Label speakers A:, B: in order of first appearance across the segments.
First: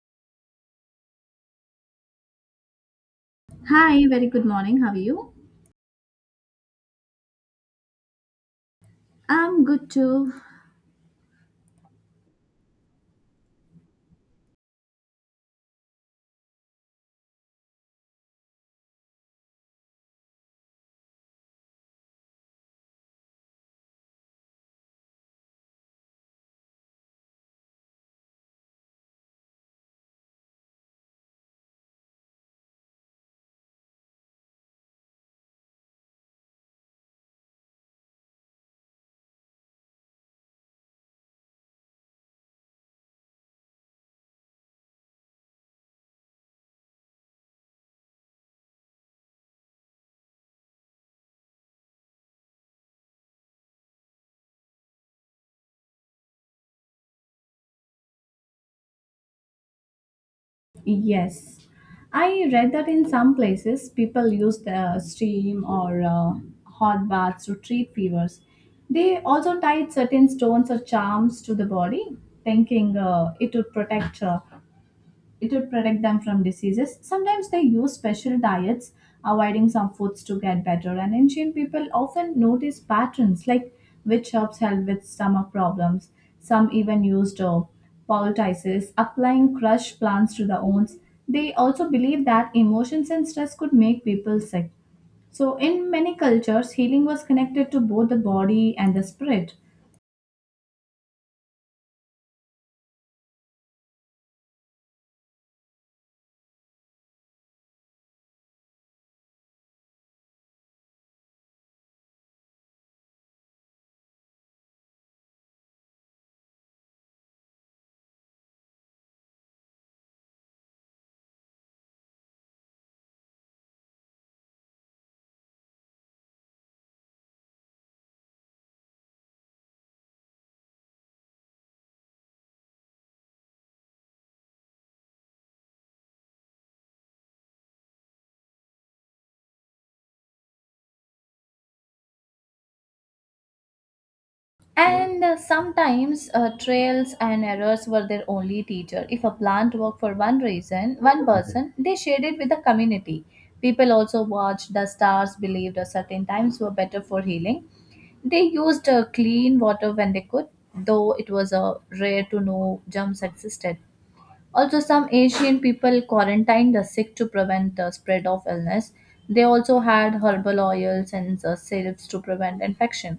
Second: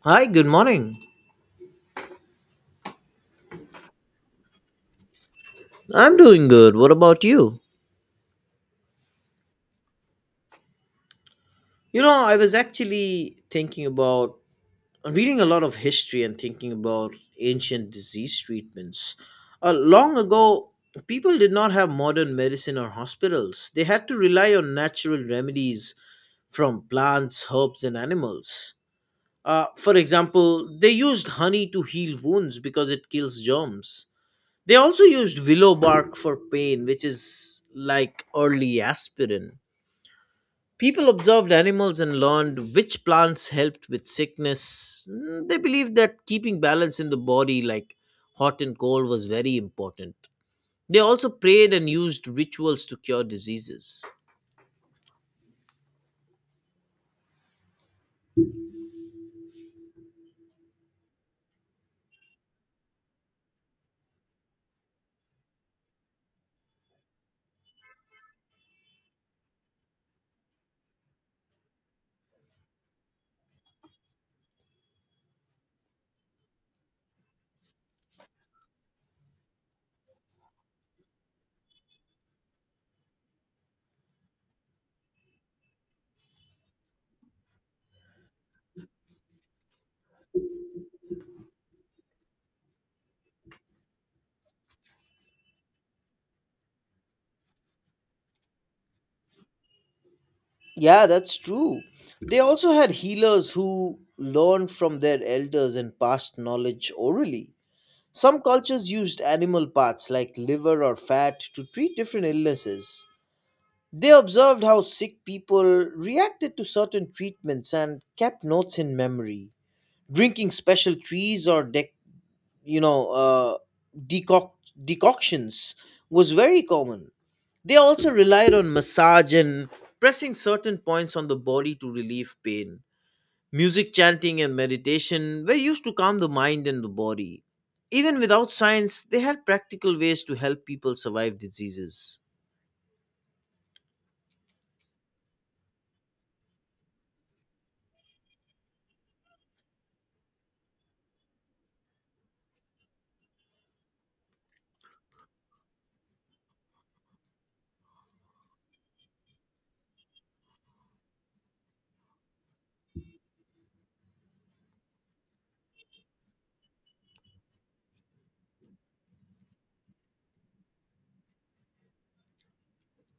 A: Hi, good morning.
B: Hi, very good morning. How are you?
A: I'm doing good. What about you?
B: I'm good too.
A: I was actually thinking about reading a lot of history and thinking about ancient disease treatments. Long ago, people did not have modern medicine or hospitals, they had to rely on natural remedies from plants, herbs, and animals. For example, they used honey to heal wounds because it kills germs. They also used willow bark for pain, which is like early aspirin. People observed animals and learned which plants helped with sickness. They believed that keeping balance in the body, like hot and cold, was very important. They also prayed and used rituals to cure diseases.
B: Yes, I read that in some places people use the steam or hot baths to treat fevers. They also tied certain stones or charms to the body, thinking it would protect. It will protect them from diseases. Sometimes they use special diets, avoiding some foods to get better. And ancient people often notice patterns like which herbs help with stomach problems. Some even used poultices, applying crushed plants to the wounds. They also believed that emotions and stress could make people sick. So, in many cultures, healing was connected to both the body and the spirit.
A: Yeah, that's true. They also had healers who learned from their elders and passed knowledge orally. Some cultures used animal parts like liver or fat to treat different illnesses. They observed how sick people reacted to certain treatments and kept notes in memory. Drinking special trees or you know uh, decoc- decoctions was very common. They also relied on massage and pressing certain points on the body to relieve pain. Music, chanting, and meditation were used to calm the mind and the body. Even without science, they had practical ways to help people survive diseases.
B: And sometimes trails and errors were their only teacher. If a plant worked for one reason, one person, they shared it with the community. People also watched the stars, believed a certain times were better for healing. They used clean water when they could, though it was rare to know germs existed. Also, some Asian people quarantined the sick to prevent the spread of illness. They also had herbal oils and syrups to prevent infection.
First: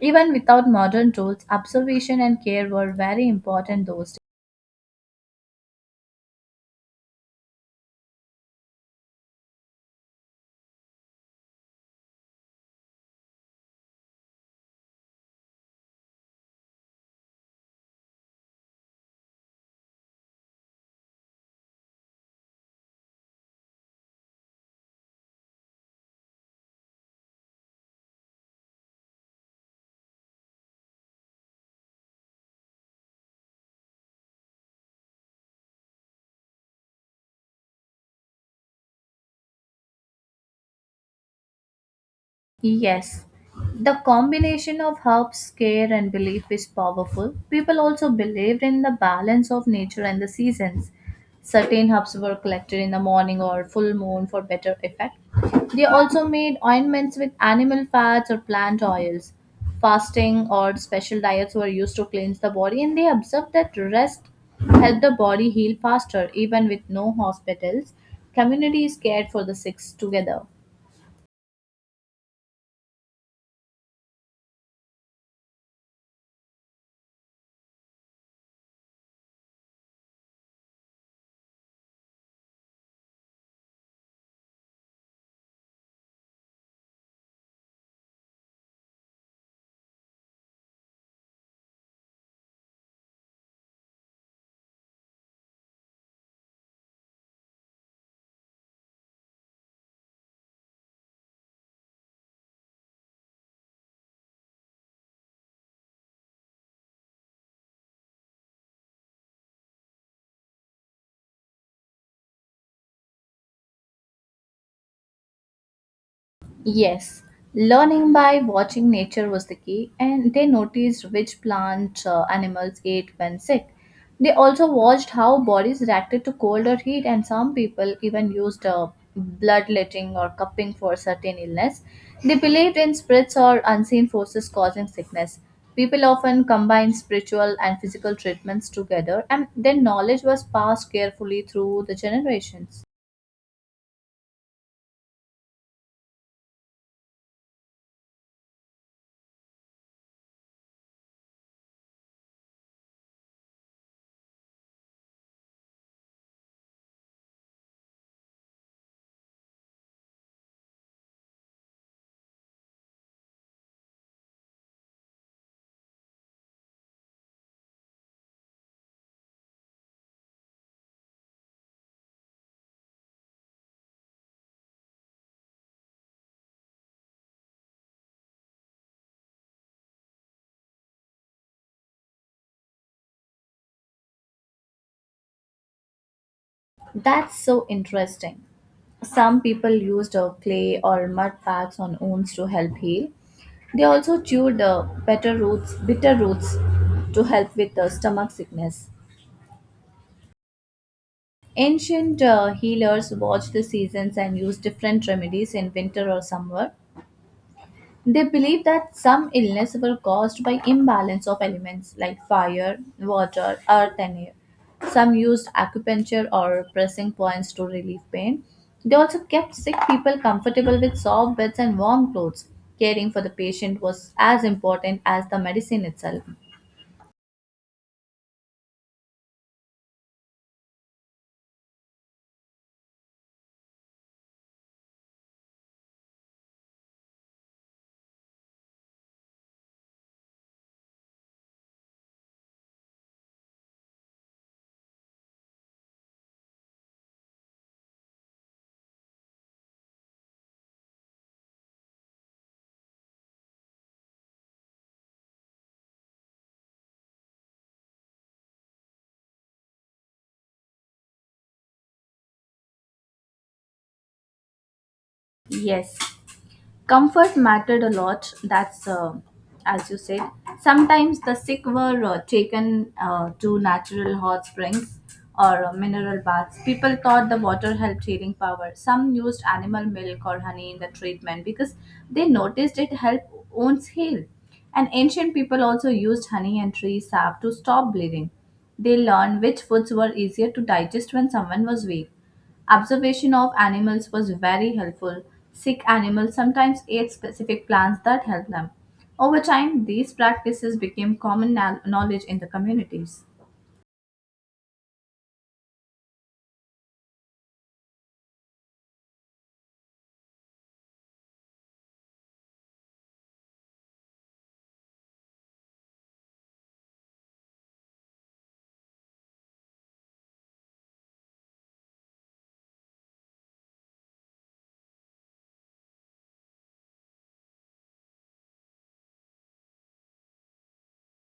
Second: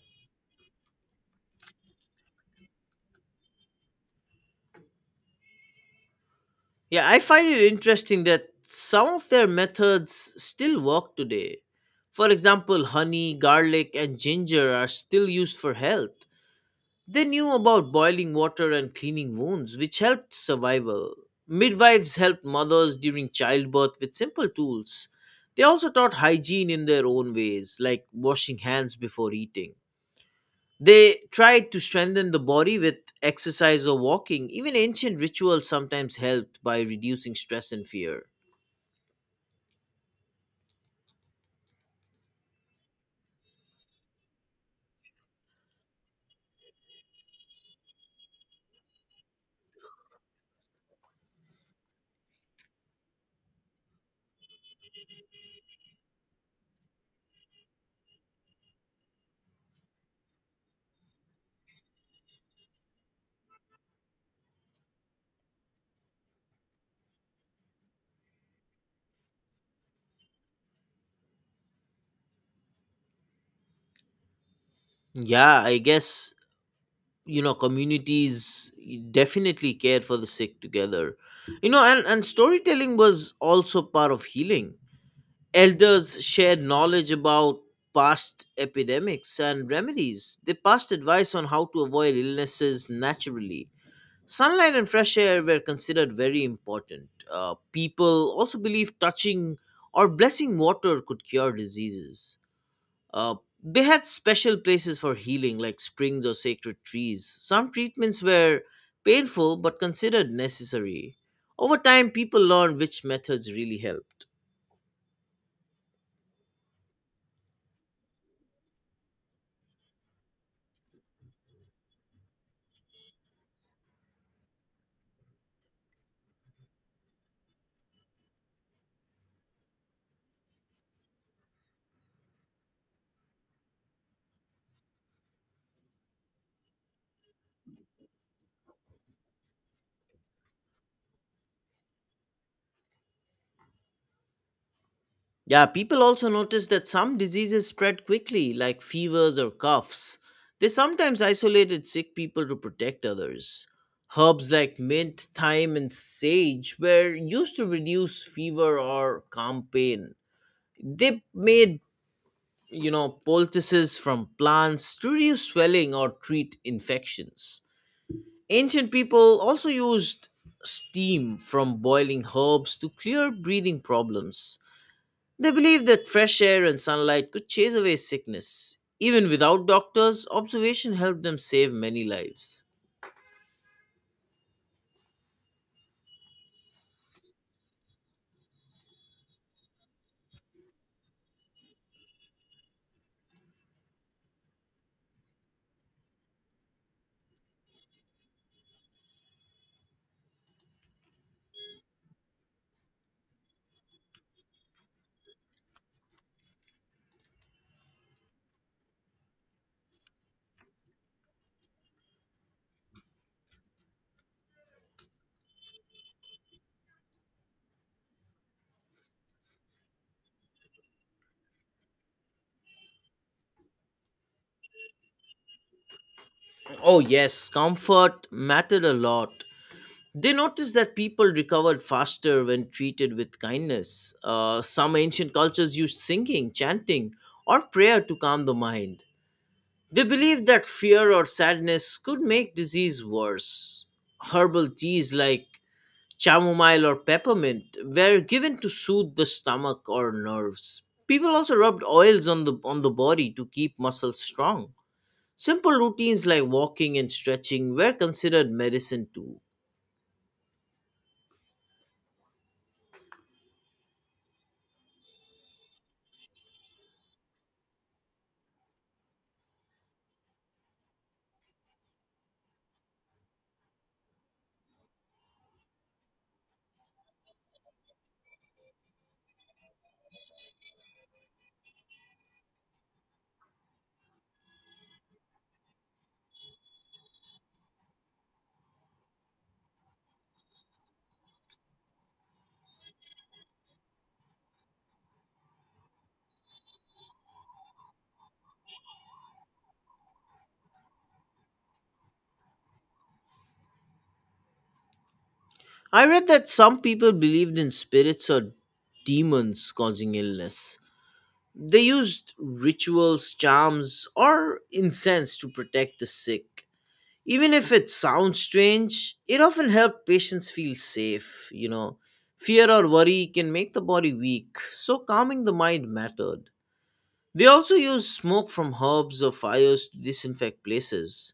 B: Even without modern tools, observation and care were very important, though.
A: Yeah, I find it interesting that some of their methods still work today. For example, honey, garlic, and ginger are still used for health. They knew about boiling water and cleaning wounds, which helped survival. Midwives helped mothers during childbirth with simple tools. They also taught hygiene in their own ways, like washing hands before eating. They tried to strengthen the body with exercise or walking. Even ancient rituals sometimes helped by reducing stress and fear.
B: Yes, the combination of herbs, care, and belief is powerful. People also believed in the balance of nature and the seasons. Certain herbs were collected in the morning or full moon for better effect. They also made ointments with animal fats or plant oils. Fasting or special diets were used to cleanse the body, and they observed that rest helped the body heal faster, even with no hospitals. Communities cared for the sick together.
A: Yeah, I guess, communities definitely cared for the sick together. And storytelling was also part of healing. Elders shared knowledge about past epidemics and remedies. They passed advice on how to avoid illnesses naturally. Sunlight and fresh air were considered very important. People also believed touching or blessing water could cure diseases. Uh, they had special places for healing, like springs or sacred trees. Some treatments were painful but considered necessary. Over time, people learned which methods really helped.
B: Yes, learning by watching nature was the key, and they noticed which plant animals ate when sick. They also watched how bodies reacted to cold or heat, and some people even used bloodletting or cupping for certain illness. They believed in spirits or unseen forces causing sickness. People often combined spiritual and physical treatments together, and their knowledge was passed carefully through the generations.
A: Yeah, people also notice that some diseases spread quickly, like fevers or coughs. They sometimes isolated sick people to protect others. Herbs like mint, thyme, and sage were used to reduce fever or calm pain. They made, poultices from plants to reduce swelling or treat infections. Ancient people also used steam from boiling herbs to clear breathing problems. They believe that fresh air and sunlight could chase away sickness. Even without doctors, observation helped them save many lives.
B: That's so interesting. Some people used clay or mud packs on wounds to help heal. They also chewed bitter roots to help with stomach sickness. Ancient healers watched the seasons and used different remedies in winter or summer. They believe that some illnesses were caused by imbalance of elements like fire, water, earth, and air. Some used acupuncture or pressing points to relieve pain. They also kept sick people comfortable with soft beds and warm clothes. Caring for the patient was as important as the medicine itself.
A: Oh, yes, comfort mattered a lot. They noticed that people recovered faster when treated with kindness. Some ancient cultures used singing, chanting, or prayer to calm the mind. They believed that fear or sadness could make disease worse. Herbal teas like chamomile or peppermint were given to soothe the stomach or nerves. People also rubbed oils on the body to keep muscles strong. Simple routines like walking and stretching were considered medicine too.
B: Yes, comfort mattered a lot. That's as you said. Sometimes the sick were taken to natural hot springs or mineral baths. People thought the water helped healing power. Some used animal milk or honey in the treatment because they noticed it helped wounds heal. And ancient people also used honey and tree sap to stop bleeding. They learned which foods were easier to digest when someone was weak. Observation of animals was very helpful. Sick animals sometimes ate specific plants that helped them. Over time, these practices became common knowledge in the communities.
A: I read that some people believed in spirits or demons causing illness. They used rituals, charms, or incense to protect the sick. Even if it sounds strange, it, often helps patients feel safe, you know. Fear or worry can make the body weak, so calming the mind mattered. They also use smoke from herbs or fires to disinfect places.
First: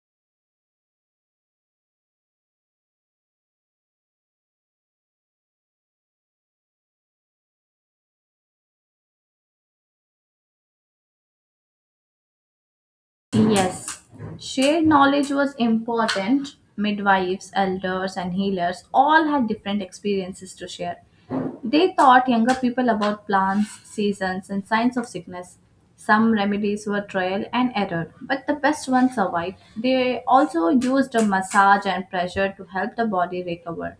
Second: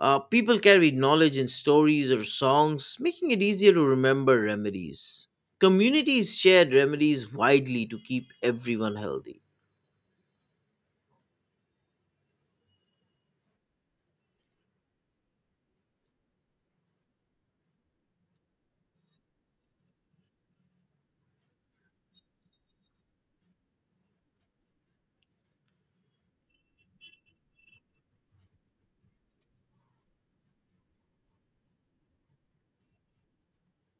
A: People carry knowledge in stories or songs, making it easier to remember remedies. Communities shared remedies widely to keep everyone healthy.
B: Yes, shared knowledge was important. Midwives, elders, and healers all had different experiences to share. They taught younger people about plants, seasons, and signs of sickness. Some remedies were trial and error, but the best ones survived. They also used a massage and pressure to help the body recover.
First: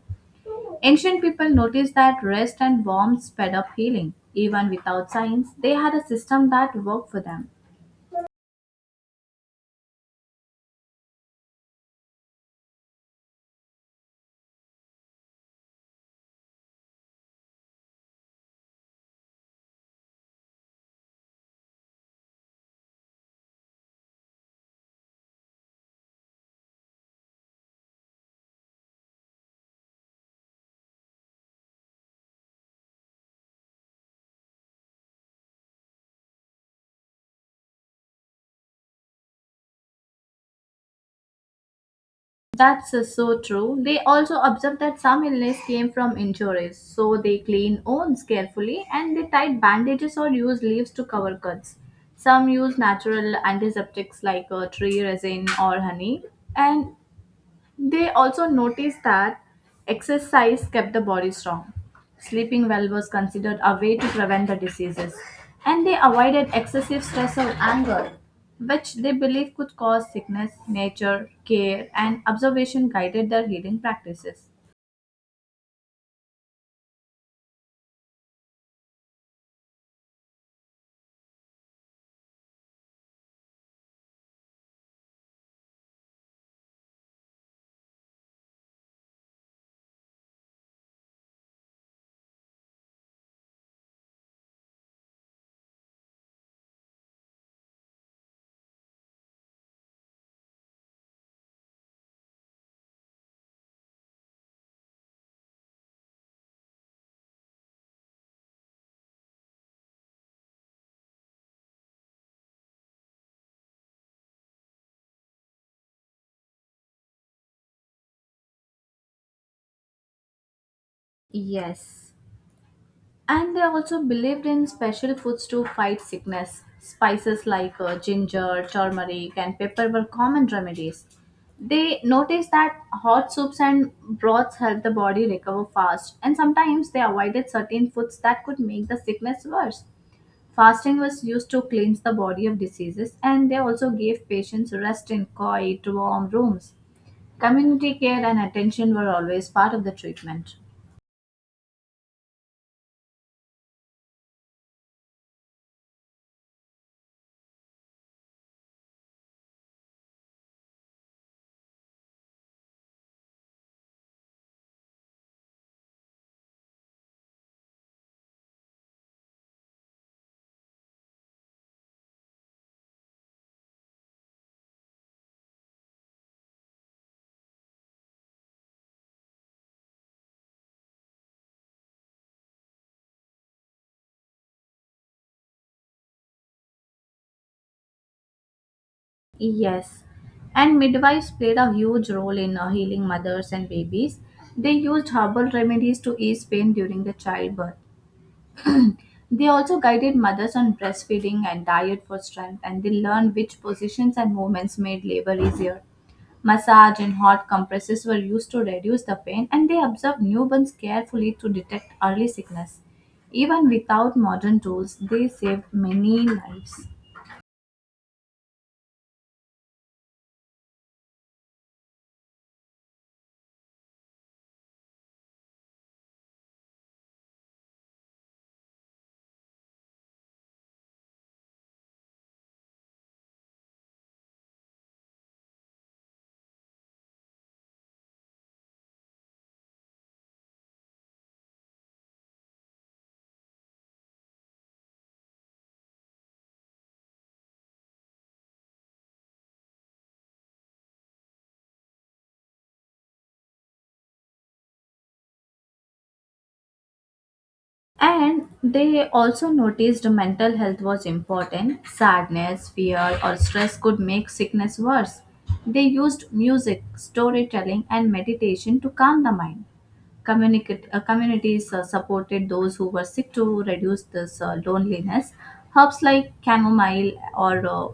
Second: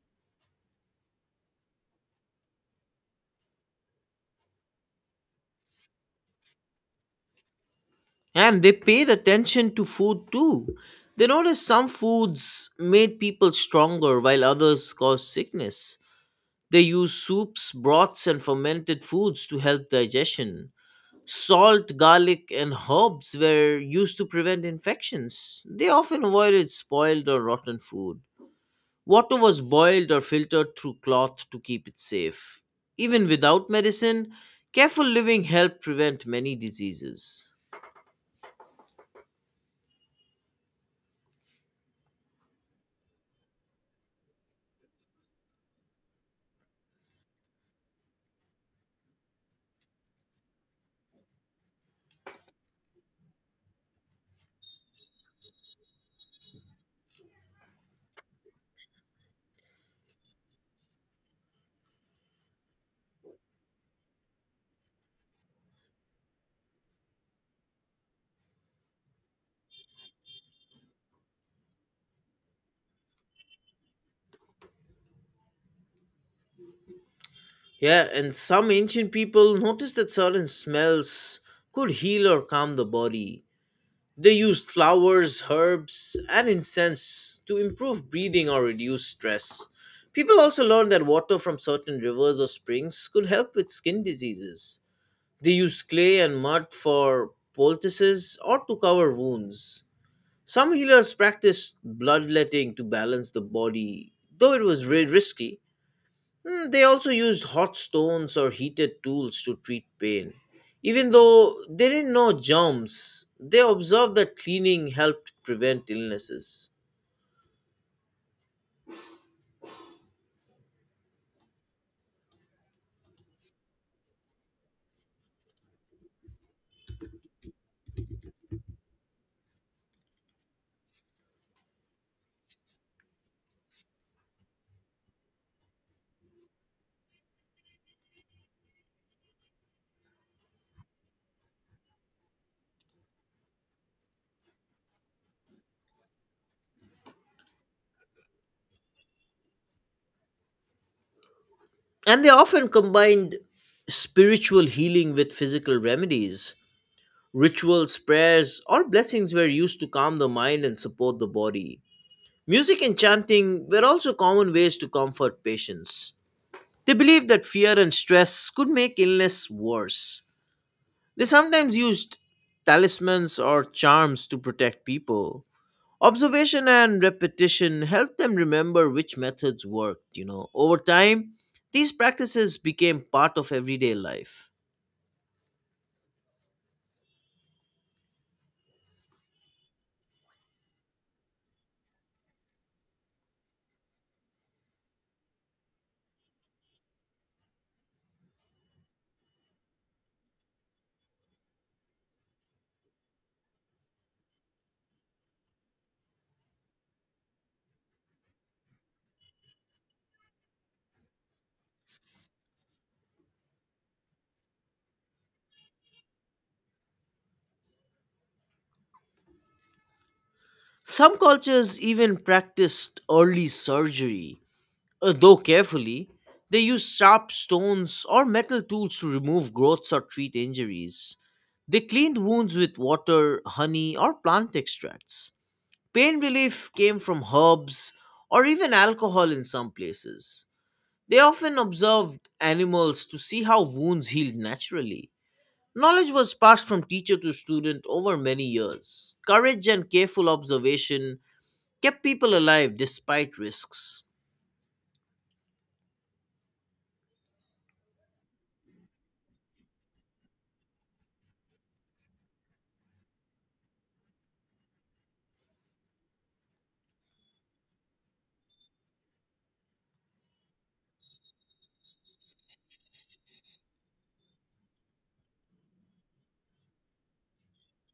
B: Ancient people noticed that rest and warmth sped up healing. Even without science, they had a system that worked for them.
A: And they paid attention to food too. They noticed some foods made people stronger while others caused sickness. They used soups, broths, and fermented foods to help digestion. Salt, garlic, and herbs were used to prevent infections. They often avoided spoiled or rotten food. Water was boiled or filtered through cloth to keep it safe. Even without medicine, careful living helped prevent many diseases.
B: That's so true. They also observed that some illness came from injuries, so they clean wounds carefully and they tied bandages or use leaves to cover cuts. Some use natural antiseptics like tree resin or honey, and they also noticed that exercise kept the body strong. Sleeping well was considered a way to prevent the diseases, and they avoided excessive stress or anger, which they believed could cause sickness. Nature, care, and observation guided their healing practices.
A: Yeah, and some ancient people noticed that certain smells could heal or calm the body. They used flowers, herbs, and incense to improve breathing or reduce stress. People also learned that water from certain rivers or springs could help with skin diseases. They used clay and mud for poultices or to cover wounds. Some healers practiced bloodletting to balance the body, though it was risky. They also used hot stones or heated tools to treat pain. Even though they didn't know germs, they observed that cleaning helped prevent illnesses.
B: Yes. And they also believed in special foods to fight sickness. Spices like ginger, turmeric, and pepper were common remedies. They noticed that hot soups and broths helped the body recover fast, and sometimes they avoided certain foods that could make the sickness worse. Fasting was used to cleanse the body of diseases, and they also gave patients rest in quiet, warm rooms. Community care and attention were always part of the treatment.
A: And they often combined spiritual healing with physical remedies. Rituals, prayers, or blessings were used to calm the mind and support the body. Music and chanting were also common ways to comfort patients. They believed that fear and stress could make illness worse. They sometimes used talismans or charms to protect people. Observation and repetition helped them remember which methods worked. Over time, these practices became part of everyday life.
B: Yes, and midwives played a huge role in healing mothers and babies. They used herbal remedies to ease pain during the childbirth. They also guided mothers on breastfeeding and diet for strength, and they learned which positions and movements made labor easier. Massage and hot compresses were used to reduce the pain, and they observed newborns carefully to detect early sickness. Even without modern tools, they saved many lives.
A: Some cultures even practiced early surgery, though carefully. They used sharp stones or metal tools to remove growths or treat injuries. They cleaned wounds with water, honey, or plant extracts. Pain relief came from herbs or even alcohol in some places. They often observed animals to see how wounds healed naturally. Knowledge was passed from teacher to student over many years. Courage and careful observation kept people alive despite risks.
B: And they also noticed mental health was important. Sadness, fear, or stress could make sickness worse. They used music, storytelling, and meditation to calm the mind. Communities supported those who were sick to reduce this loneliness. Herbs like chamomile or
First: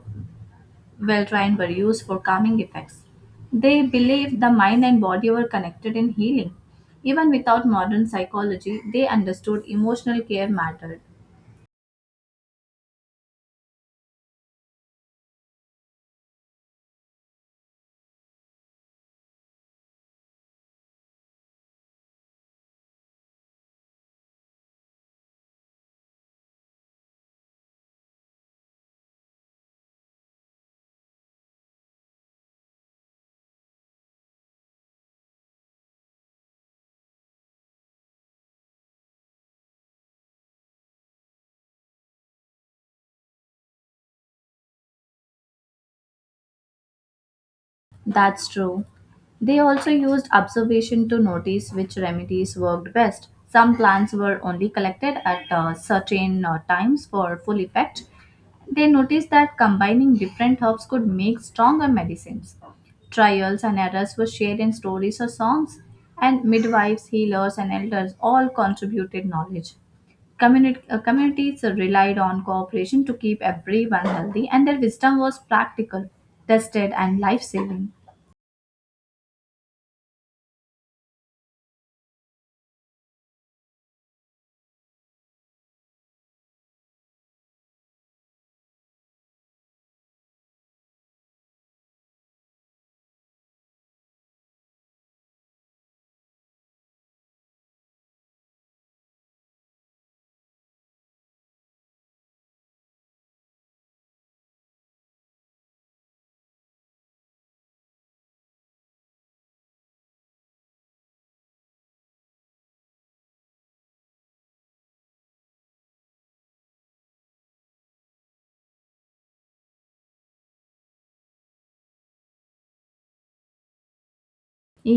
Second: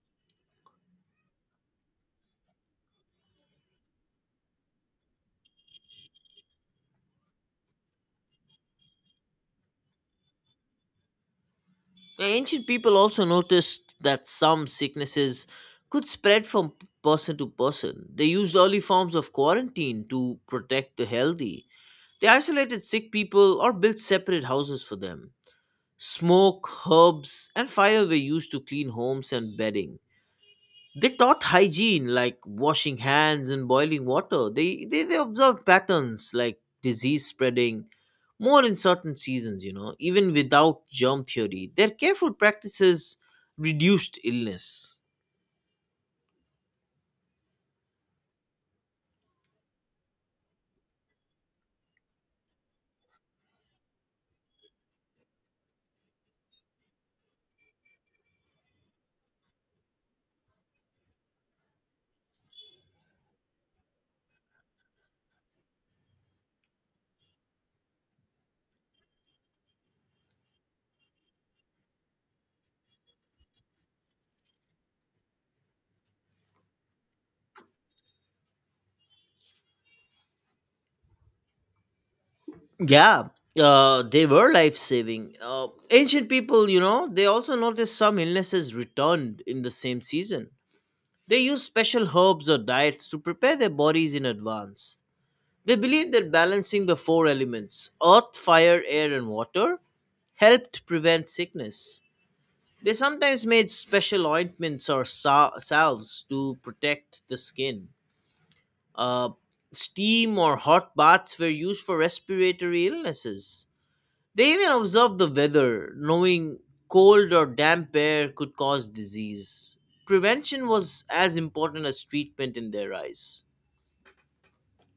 B: Valerian were used for calming effects. They believed the mind and body were connected in healing. Even without modern psychology, they understood emotional care mattered.
A: The ancient people also noticed that some sicknesses could spread from person to person. They used early forms of quarantine to protect the healthy. They isolated sick people or built separate houses for them. Smoke, herbs, and fire were used to clean homes and bedding. They taught hygiene like washing hands and boiling water. They observed patterns like disease spreading more in certain seasons, even without germ theory. Their careful practices reduced illness.
B: That's true. They also used observation to notice which remedies worked best. Some plants were only collected at certain times for full effect. They noticed that combining different herbs could make stronger medicines. Trials and errors were shared in stories or songs, and midwives, healers, and elders all contributed knowledge. Communities relied on cooperation to keep everyone healthy, and their wisdom was practical, tested, and life saving.
A: Yeah, they were life saving. Ancient people, they also noticed some illnesses returned in the same season. They use special herbs or diets to prepare their bodies in advance. They believe that balancing the four elements earth, fire, air, and water helped prevent sickness. They sometimes made special ointments or salves to protect the skin. Uh, Steam or hot baths were used for respiratory illnesses. They even observed the weather, knowing cold or damp air could cause disease. Prevention was as important as treatment in their eyes.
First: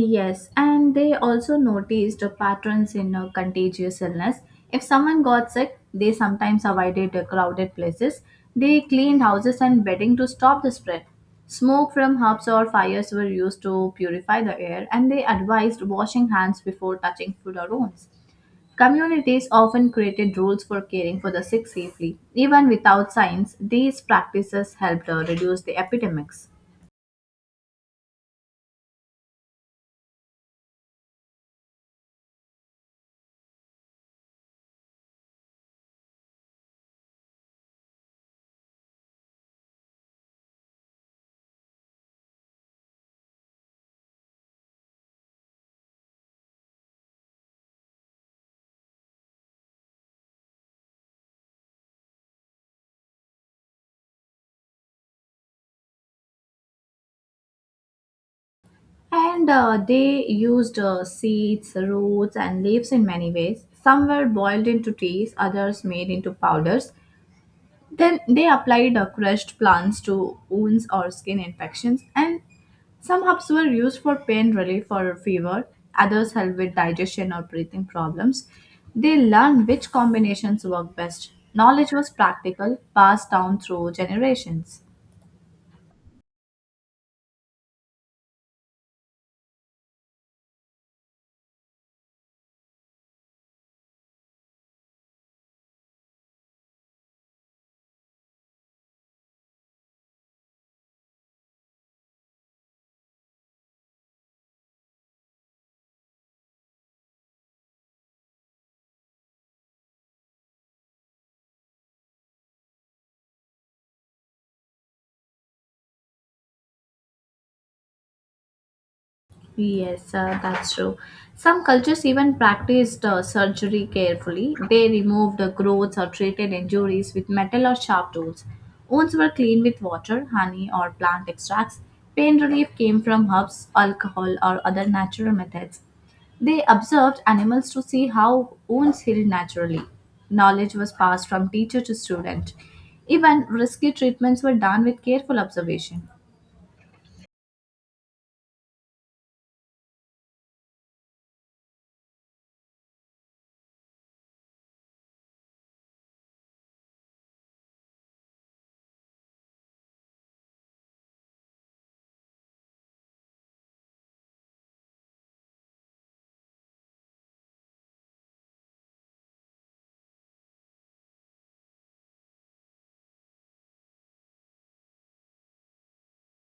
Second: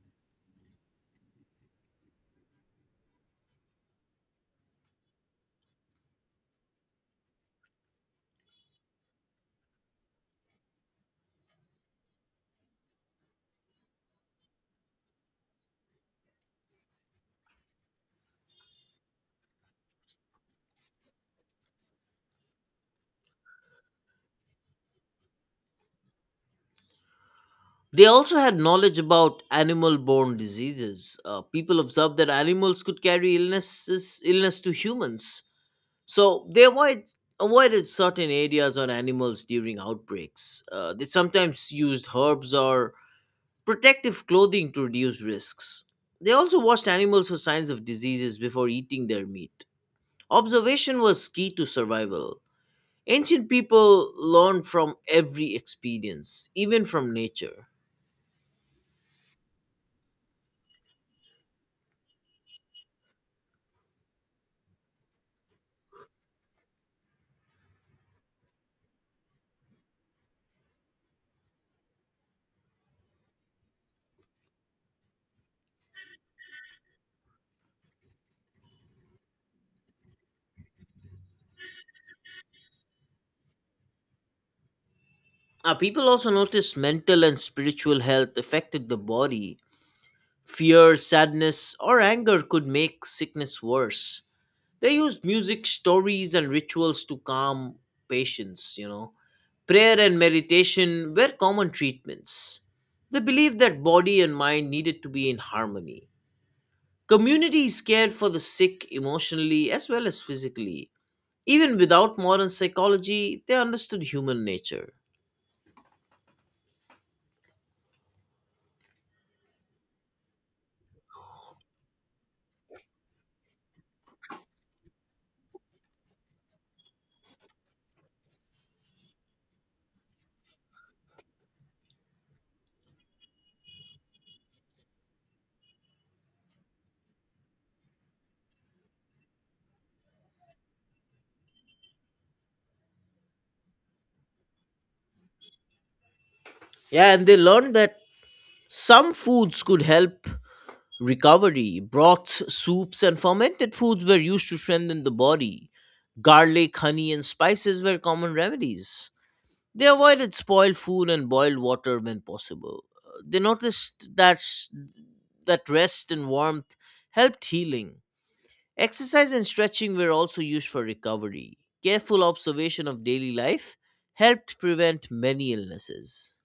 B: Yes, and they also noticed patterns in contagious illness. If someone got sick, they sometimes avoided crowded places. They cleaned houses and bedding to stop the spread. Smoke from hubs or fires were used to purify the air, and they advised washing hands before touching food or rooms. Communities often created rules for caring for the sick safely. Even without science, these practices helped reduce the epidemics.
A: They also had knowledge about animal borne diseases. People observed that animals could carry illness to humans. So avoided certain areas on animals during outbreaks. They sometimes used herbs or protective clothing to reduce risks. They also watched animals for signs of diseases before eating their meat. Observation was key to survival. Ancient people learned from every experience, even from nature.
B: And they used seeds, roots, and leaves in many ways. Some were boiled into teas, others made into powders. Then they applied crushed plants to wounds or skin infections. And some herbs were used for pain relief or fever, others helped with digestion or breathing problems. They learned which combinations work best. Knowledge was practical, passed down through generations.
A: People also noticed mental and spiritual health affected the body. Fear, sadness, or anger could make sickness worse. They used music, stories, and rituals to calm patients. Prayer and meditation were common treatments. They believed that body and mind needed to be in harmony. Communities cared for the sick emotionally as well as physically. Even without modern psychology, they understood human nature.
B: Yes, that's true. Some cultures even practiced surgery carefully. They removed the growths or treated injuries with metal or sharp tools. Wounds were cleaned with water, honey, or plant extracts. Pain relief came from herbs, alcohol, or other natural methods. They observed animals to see how wounds healed naturally. Knowledge was passed from teacher to student. Even risky treatments were done with careful observation.
A: Yeah, and they learned that some foods could help recovery. Broths, soups, and fermented foods were used to strengthen the body. Garlic, honey, and spices were common remedies. They avoided spoiled food and boiled water when possible. They noticed that rest and warmth helped healing. Exercise and stretching were also used for recovery. Careful observation of daily life helped prevent many illnesses.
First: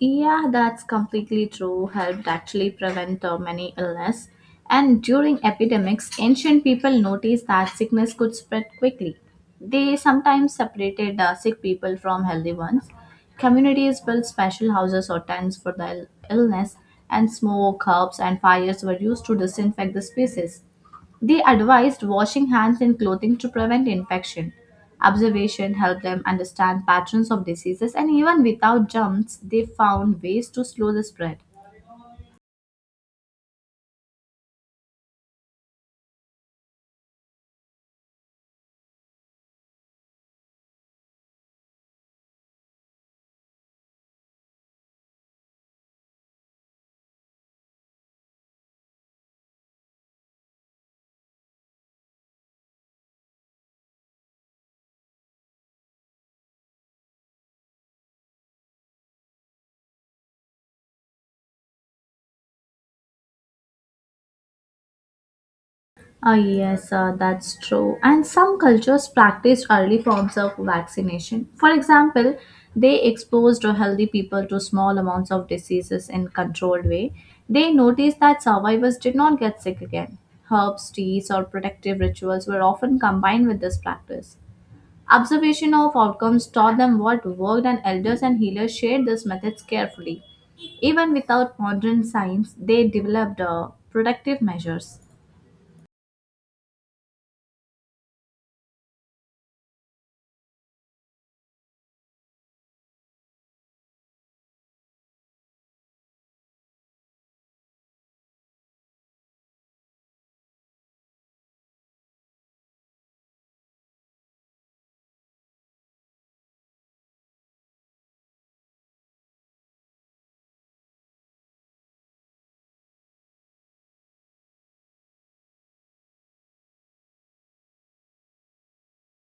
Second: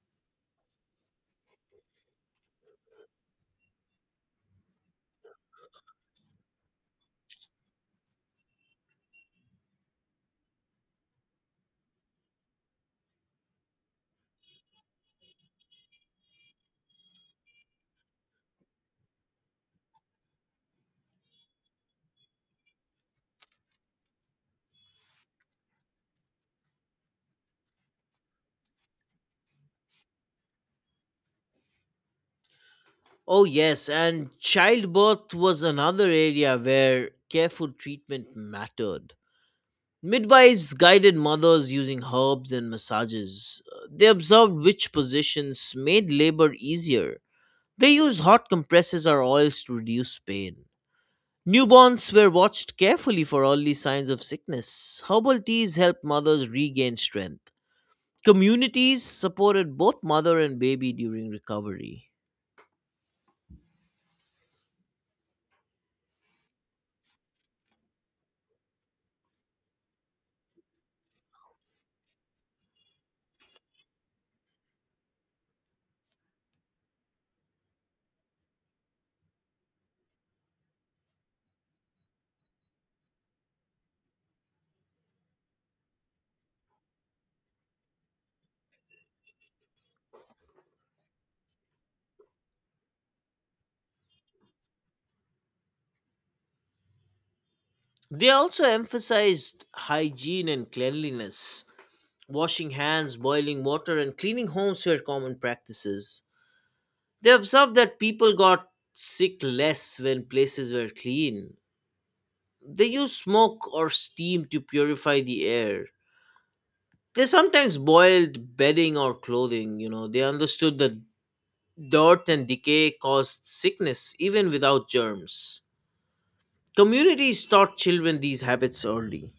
B: Yeah, that's completely true. Helped actually prevent many illness. And during epidemics, ancient people noticed that sickness could spread quickly. They sometimes separated sick people from healthy ones. Communities built special houses or tents for the illness, and smoke, herbs, and fires were used to disinfect the spaces. They advised washing hands in clothing to prevent infection. Observation helped them understand patterns of diseases, and even without germs, they found ways to slow the spread.
A: Oh, yes, and childbirth was another area where careful treatment mattered. Midwives guided mothers using herbs and massages. They observed which positions made labor easier. They used hot compresses or oils to reduce pain. Newborns were watched carefully for early signs of sickness. Herbal teas helped mothers regain strength. Communities supported both mother and baby during recovery.
B: Ah yes, that's true. And some cultures practiced early forms of vaccination. For example, they exposed healthy people to small amounts of diseases in controlled way. They noticed that survivors did not get sick again. Herbs, teas, or protective rituals were often combined with this practice. Observation of outcomes taught them what worked, and elders and healers shared these methods carefully. Even without modern science, they developed productive measures.
A: They also emphasized hygiene and cleanliness. Washing hands, boiling water, and cleaning homes were common practices. They observed that people got sick less when places were clean. They used smoke or steam to purify the air. They sometimes boiled bedding or clothing. They understood that dirt and decay caused sickness even without germs. Communities taught children these habits early.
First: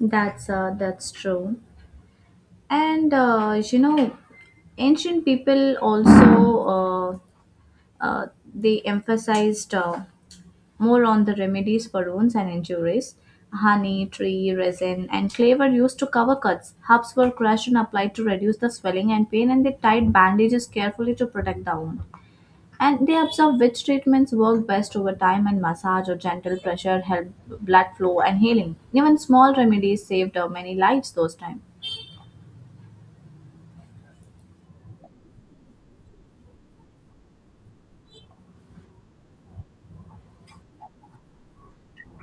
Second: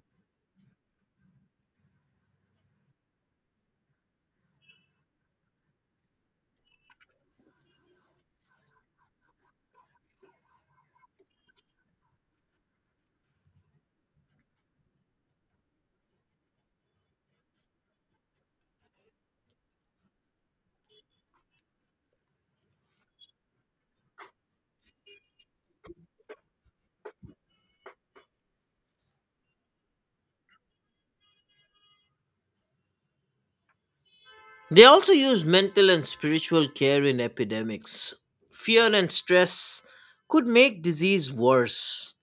B: That's that's true. And you know, ancient people also uh, they emphasized. More on the remedies for wounds and injuries. Honey, tree, resin, and clay were used to cover cuts. Herbs were crushed and applied to reduce the swelling and pain, and they tied bandages carefully to protect the wound. And they observed which treatments worked best over time, and massage or gentle pressure helped blood flow and healing. Even small remedies saved many lives those times.
A: They also use mental and spiritual care in epidemics. Fear and stress could make disease worse.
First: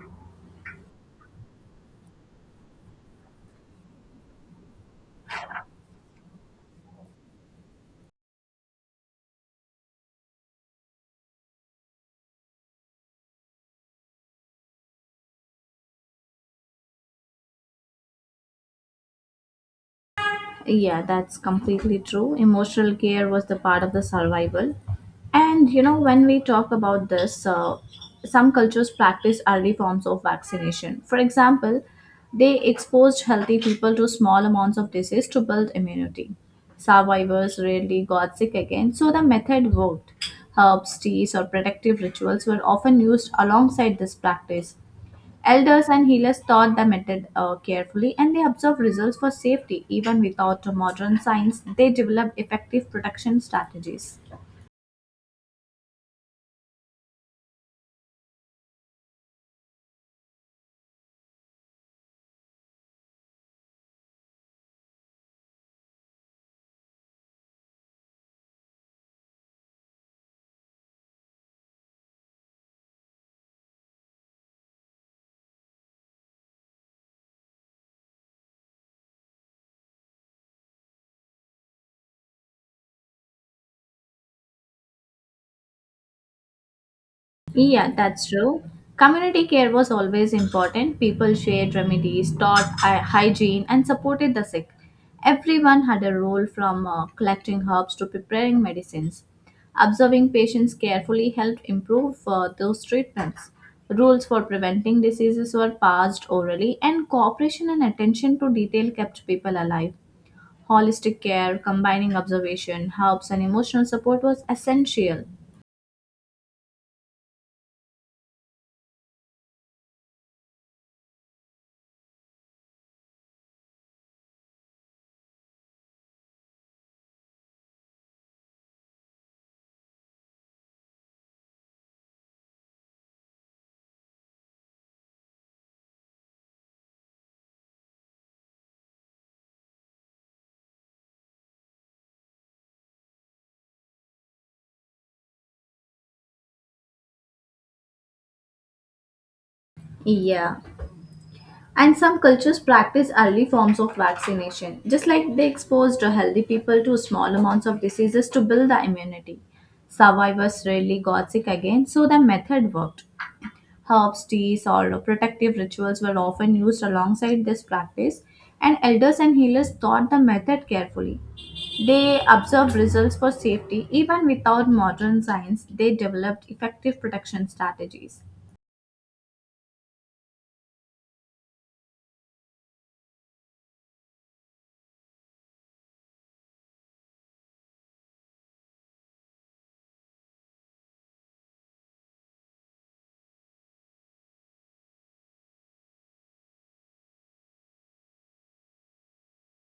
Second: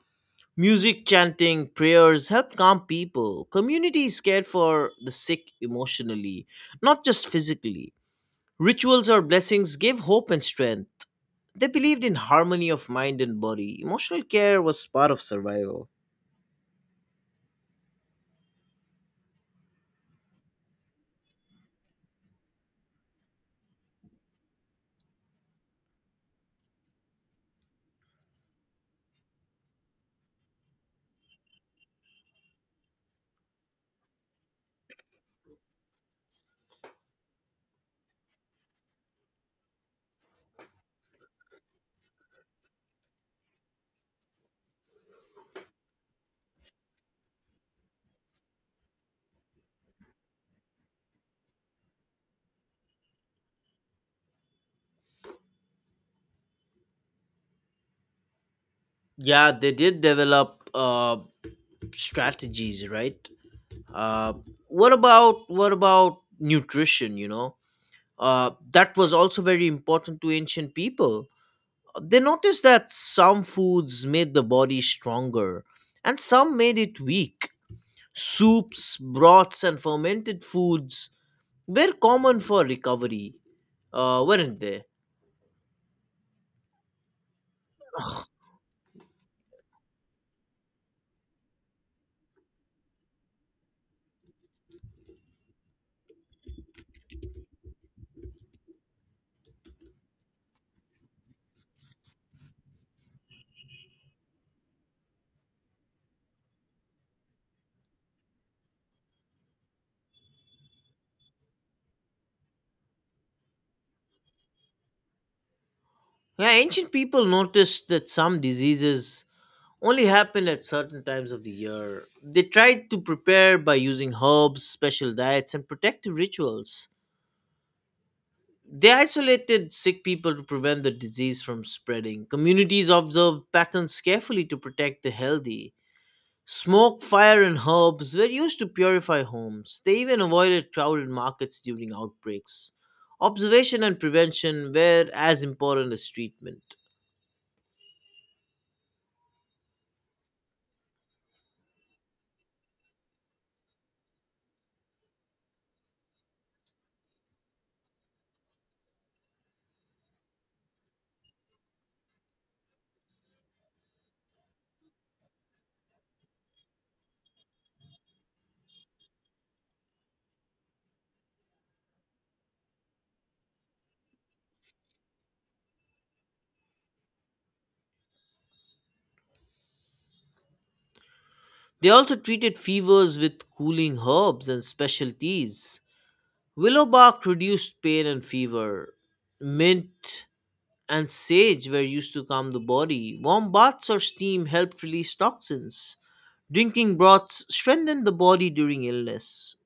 A: Music, chanting, prayers help calm people. Communities care for the sick emotionally, not just physically. Rituals or blessings gave hope and strength. They believed in harmony of mind and body. Emotional care was part of survival.
B: Yeah, that's completely true. Emotional care was the part of the survival. And you know, when we talk about this, some cultures practice early forms of vaccination. For example, they exposed healthy people to small amounts of disease to build immunity. Survivors rarely got sick again, so the method worked. Herbs, teas, or protective rituals were often used alongside this practice. Elders and healers taught the method carefully and they observed results for safety. Even without modern science, they developed effective protection strategies.
A: Yeah, they did develop strategies, right? uh, what about nutrition? That was also very important to ancient people. They noticed that some foods made the body stronger and some made it weak. Soups, broths, and fermented foods were common for recovery, weren't they?
B: Yeah, that's true. Community care was always important. People shared remedies, taught hygiene, and supported the sick. Everyone had a role from collecting herbs to preparing medicines. Observing patients carefully helped improve those treatments. Rules for preventing diseases were passed orally, and cooperation and attention to detail kept people alive. Holistic care, combining observation, herbs, and emotional support was essential.
A: Yeah, ancient people noticed that some diseases only happen at certain times of the year. They tried to prepare by using herbs, special diets, and protective rituals. They isolated sick people to prevent the disease from spreading. Communities observed patterns carefully to protect the healthy. Smoke, fire, and herbs were used to purify homes. They even avoided crowded markets during outbreaks. Observation and prevention were as important as treatment.
B: Yeah. And some cultures practice early forms of vaccination, just like they exposed healthy people to small amounts of diseases to build the immunity. Survivors rarely got sick again, so the method worked. Herbs, teas, or protective rituals were often used alongside this practice, and elders and healers taught the method carefully. They observed results for safety even without modern science, they developed effective protection strategies.
A: They also treated fevers with cooling herbs and special teas. Willowbark reduced pain and fever. Mint and sage were used to calm the body. Warm baths or steam helped release toxins. Drinking broths strengthened the body during illness.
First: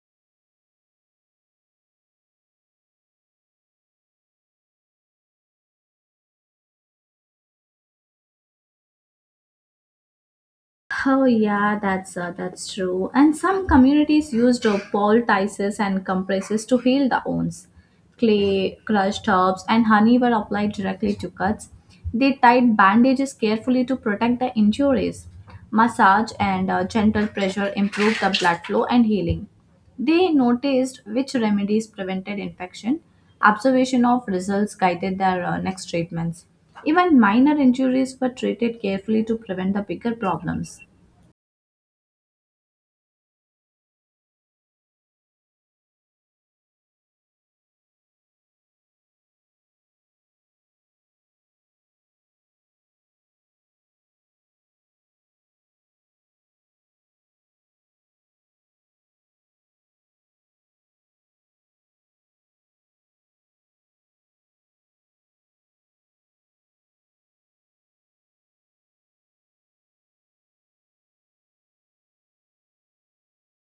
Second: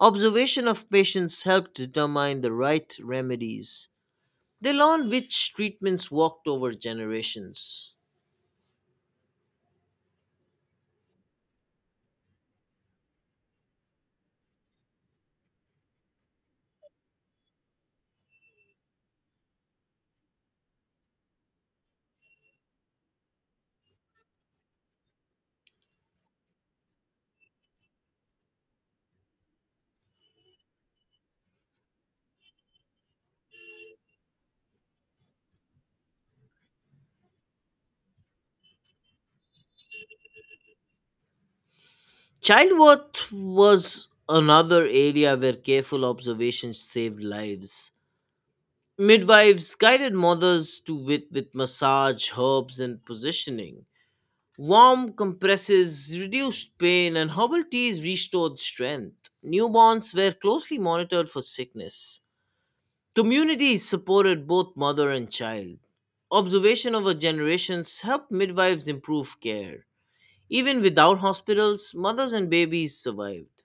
A: Observation of patients helped determine the right remedies. They learned which treatments worked over generations.
B: Oh yeah, that's true. And some communities used poultices and compresses to heal the wounds. Clay, crushed herbs, and honey were applied directly to cuts. They tied bandages carefully to protect the injuries. Massage and gentle pressure improved the blood flow and healing. They noticed which remedies prevented infection. Observation of results guided their next treatments. Even minor injuries were treated carefully to prevent the bigger problems.
A: Childbirth was another area where careful observation saved lives. Midwives guided mothers with massage, herbs, and positioning. Warm compresses reduced pain, and herbal teas restored strength. Newborns were closely monitored for sickness. Communities supported both mother and child. Observation over generations helped midwives improve care. Even without hospitals, mothers and babies survived.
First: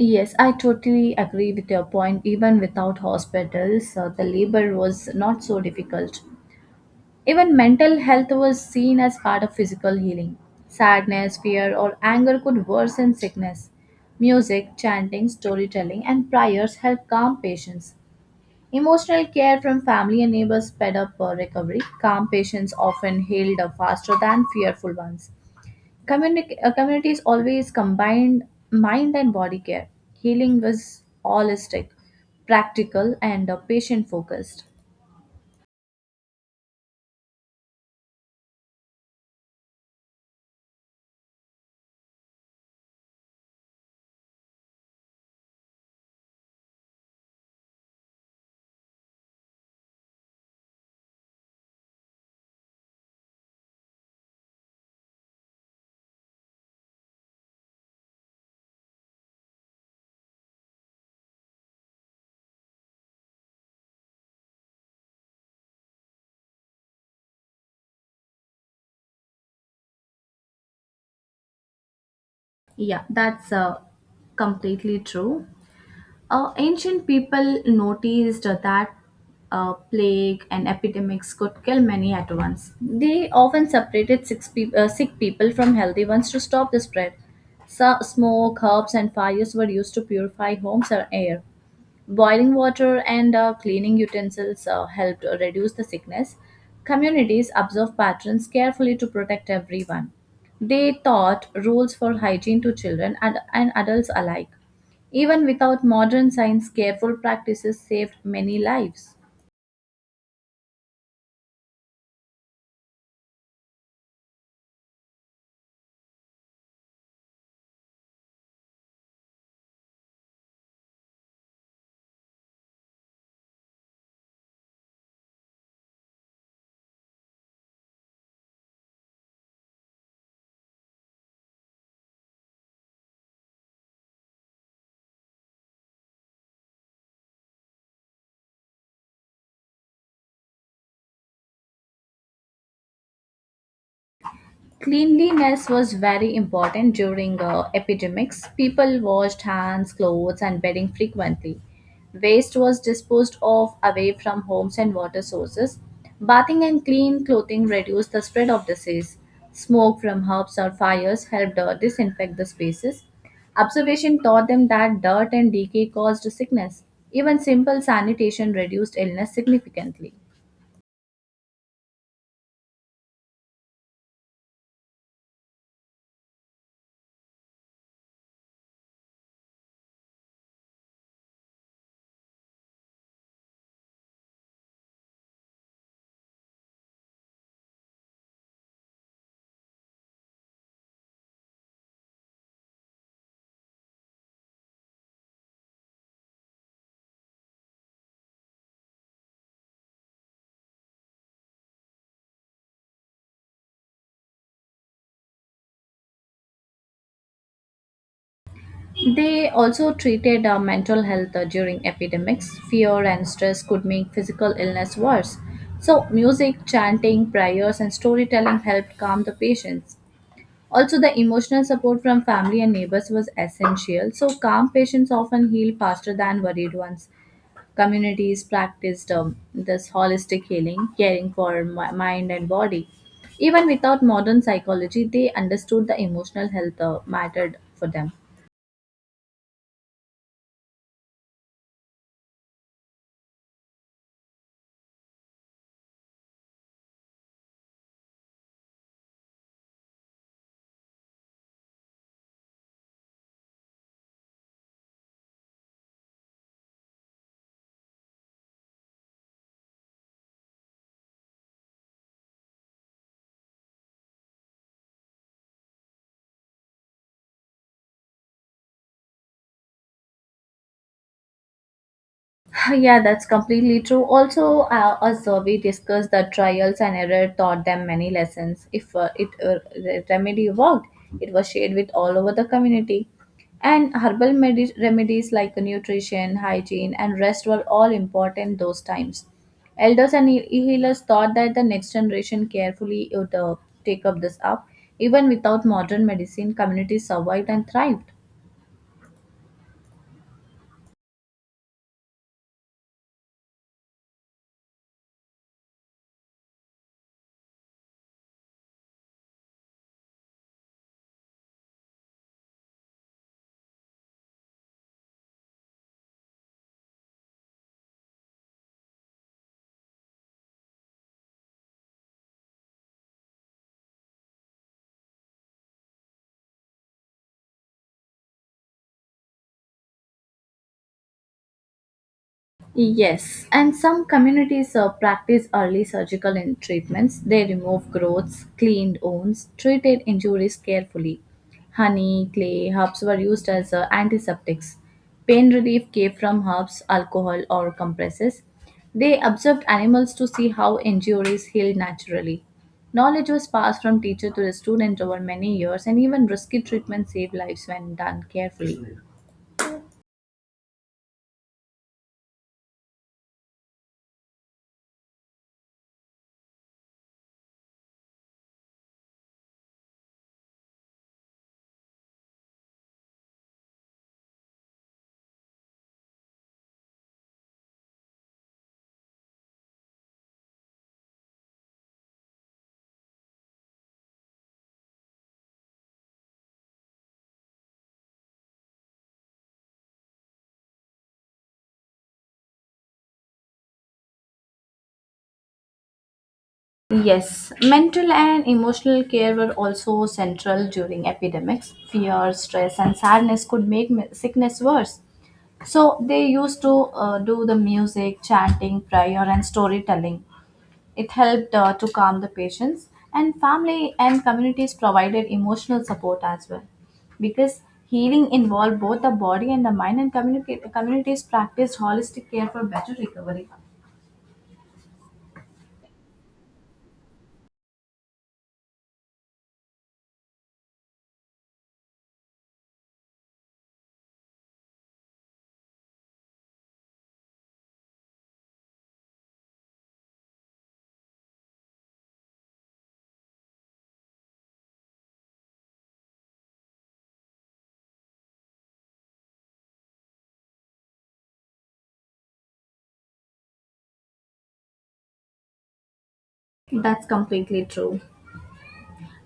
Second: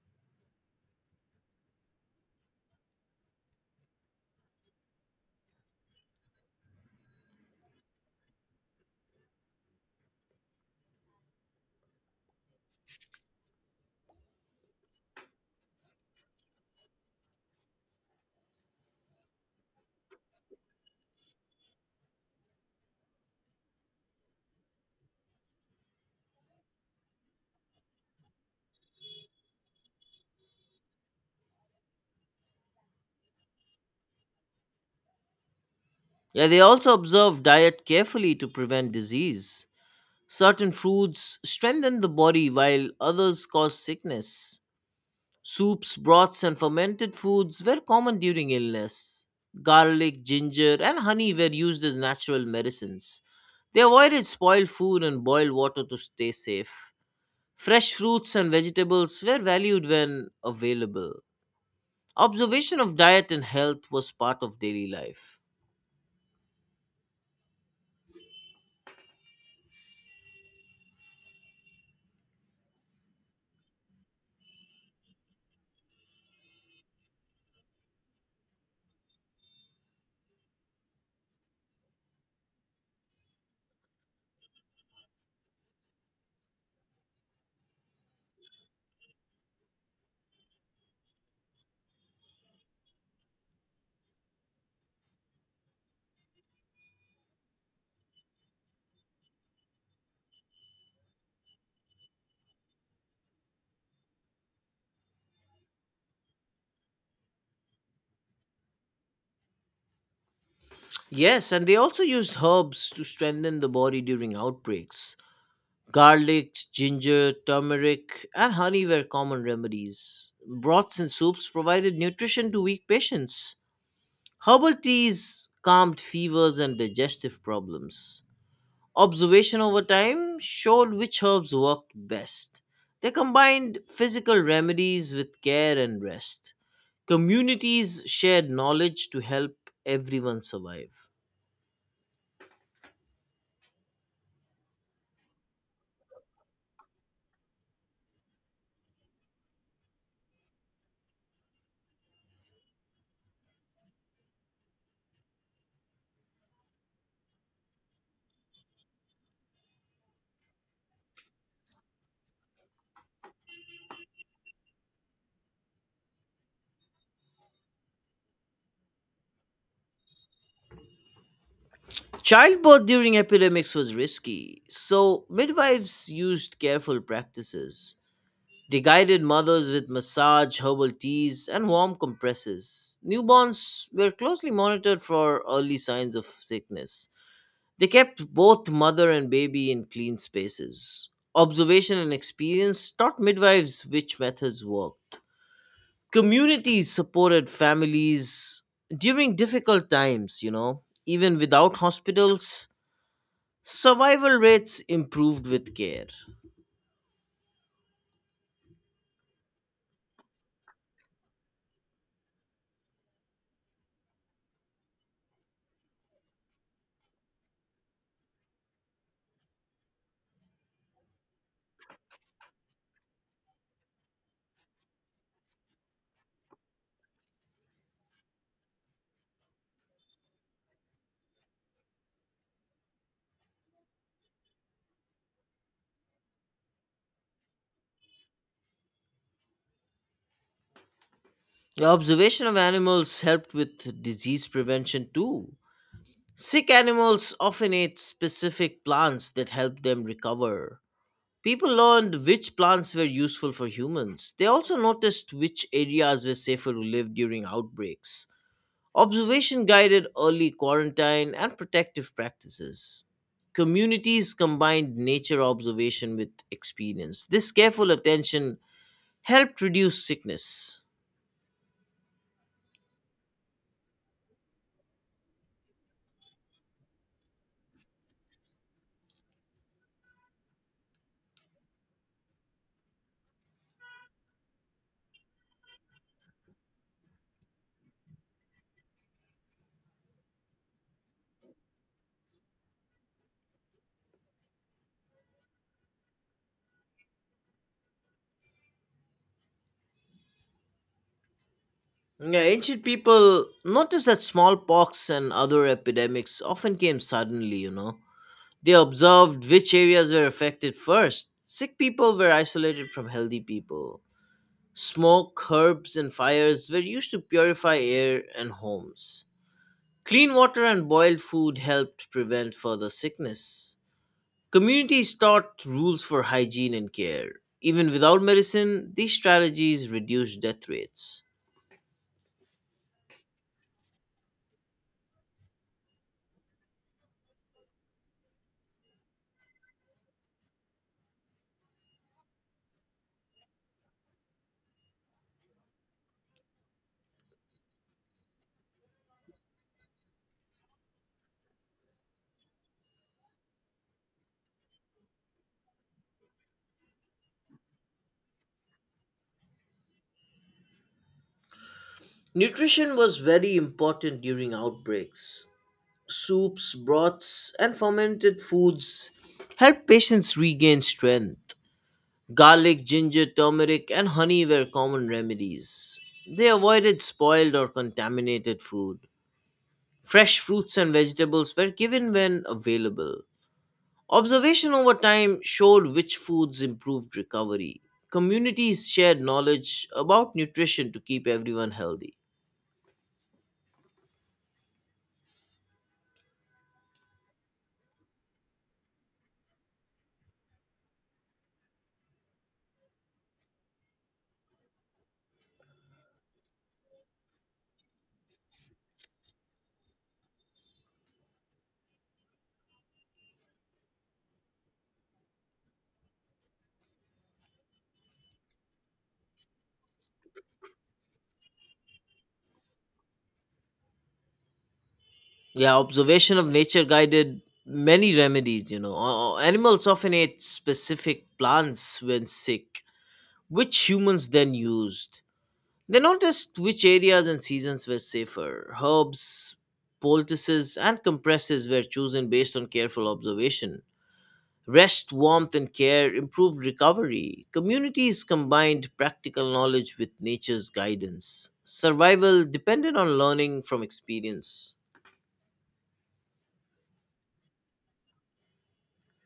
B: Yes, I totally agree with your point. Even without hospitals, the labor was not so difficult. Even mental health was seen as part of physical healing. Sadness, fear, or anger could worsen sickness. Music, chanting, storytelling, and prayers help calm patients. Emotional care from family and neighbors sped up recovery. Calm patients often healed up faster than fearful ones. Communities always combined mind and body care. Healing was holistic, practical, and patient focused.
A: Yeah, they also observed diet carefully to prevent disease. Certain foods strengthen the body while others cause sickness. Soups, broths, and fermented foods were common during illness. Garlic, ginger, and honey were used as natural medicines. They avoided spoiled food and boiled water to stay safe. Fresh fruits and vegetables were valued when available. Observation of diet and health was part of daily life.
B: Yeah, that's Completely true. Ancient people noticed that plague and epidemics could kill many at once. They often separated six peop sick people from healthy ones to stop the spread. So, smoke, herbs, and fires were used to purify homes and air. Boiling water and cleaning utensils helped reduce the sickness. Communities observe patterns carefully to protect everyone. They taught rules for hygiene to children and adults alike. Even without modern science, careful practices saved many lives.
A: Yes, and they also used herbs to strengthen the body during outbreaks. Garlic, ginger, turmeric, and honey were common remedies. Broths and soups provided nutrition to weak patients. Herbal teas calmed fevers and digestive problems. Observation over time showed which herbs worked best. They combined physical remedies with care and rest. Communities shared knowledge to help everyone survive.
B: Cleanliness was very important during epidemics. People washed hands, clothes, and bedding frequently. Waste was disposed of away from homes and water sources. Bathing and clean clothing reduced the spread of disease. Smoke from herbs or fires helped disinfect the spaces. Observation taught them that dirt and decay caused sickness. Even simple sanitation reduced illness significantly.
A: Childbirth during epidemics was risky, so midwives used careful practices. They guided mothers with massage, herbal teas, and warm compresses. Newborns were closely monitored for early signs of sickness. They kept both mother and baby in clean spaces. Observation and experience taught midwives which methods worked. Communities supported families during difficult times, you know, even without hospitals. Survival rates improved with care.
B: They also treated mental health during epidemics. Fear and stress could make physical illness worse. So, music, chanting, prayers, and storytelling helped calm the patients. Also, the emotional support from family and neighbors was essential. So, calm patients often heal faster than worried ones. Communities practiced this holistic healing, caring for mind and body. Even without modern psychology, they understood the emotional health mattered for them.
A: The observation of animals helped with disease prevention too. Sick animals often ate specific plants that helped them recover. People learned which plants were useful for humans. They also noticed which areas were safer to live during outbreaks. Observation guided early quarantine and protective practices. Communities combined nature observation with experience. This careful attention helped reduce sickness.
B: Yeah, that's completely true. Also, a survey discussed that trials and error taught them many lessons. If it The remedy worked, it was shared with all over the community. And remedies like nutrition, hygiene, and rest were all important those times. Elders and healers thought that the next generation carefully would take up this up. Even without modern medicine, communities survived and thrived.
A: Yeah, ancient people noticed that smallpox and other epidemics often came suddenly, you know. They observed which areas were affected first. Sick people were isolated from healthy people. Smoke, herbs, and fires were used to purify air and homes. Clean water and boiled food helped prevent further sickness. Communities taught rules for hygiene and care. Even without medicine, these strategies reduced death rates.
B: Yes, and some communities practice early surgical in treatments. They remove growths, cleaned wounds, treated injuries carefully. Honey, clay, herbs were used as antiseptics. Pain relief came from herbs, alcohol, or compresses. They observed animals to see how injuries healed naturally. Knowledge was passed from teacher to the student over many years, and even risky treatment saved lives when done carefully.
A: Nutrition was very important during outbreaks. Soups, broths, and fermented foods help patients regain strength. Garlic, ginger, turmeric, and honey were common remedies. They avoided spoiled or contaminated food. Fresh fruits and vegetables were given when available. Observation over time showed which foods improved recovery. Communities shared knowledge about nutrition to keep everyone healthy.
B: Yes, mental and emotional care were also central during epidemics. Fear, stress, and sadness could make sickness worse. So they used to do the music, chanting, prayer, and storytelling. It helped to calm the patients, and family and communities provided emotional support as well. Because healing involved both the body and the mind, and communities practiced holistic care for better recovery.
A: Yeah, observation of nature guided many remedies, you know. Animals often ate specific plants when sick, which humans then used. They noticed which areas and seasons were safer. Herbs, poultices, and compresses were chosen based on careful observation. Rest, warmth, and care improved recovery. Communities combined practical knowledge with nature's guidance. Survival depended on learning from experience.
B: That's completely true.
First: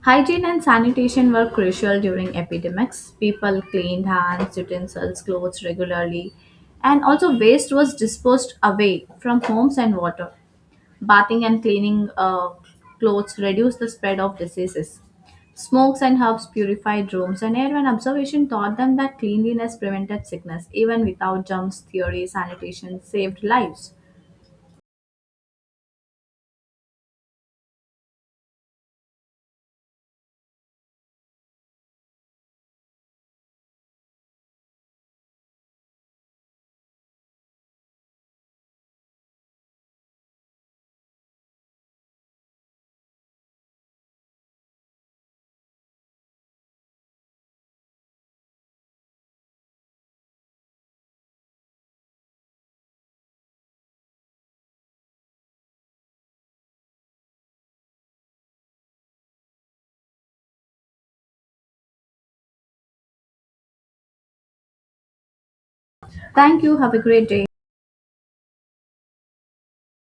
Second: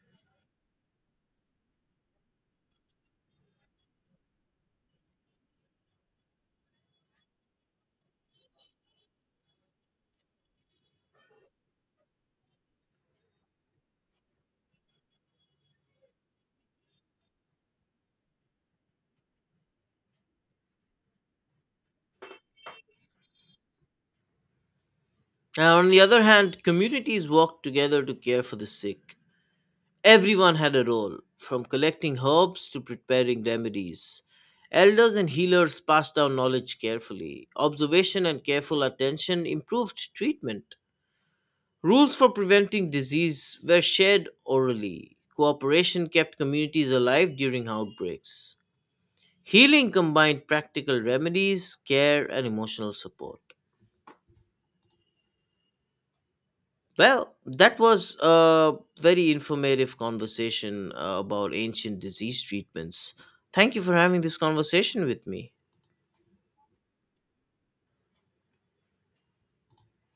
B: Hygiene and sanitation were crucial during epidemics. People cleaned hands, utensils, clothes regularly, and also waste was disposed away from homes and water. Bathing and cleaning clothes reduced the spread of diseases. Smokes and herbs purified rooms and air, and observation taught them that cleanliness prevented sickness. Even without germs theory, sanitation saved lives.
A: Now, on the other hand, communities worked together to care for the sick. Everyone had a role, from collecting herbs to preparing remedies. Elders and healers passed down knowledge carefully. Observation and careful attention improved treatment. Rules for preventing disease were shared orally. Cooperation kept communities alive during outbreaks. Healing combined practical remedies, care, and emotional support. Well, that was a very informative conversation about ancient disease treatments. Thank you for having this conversation with me.
B: Thank you. Have a great day.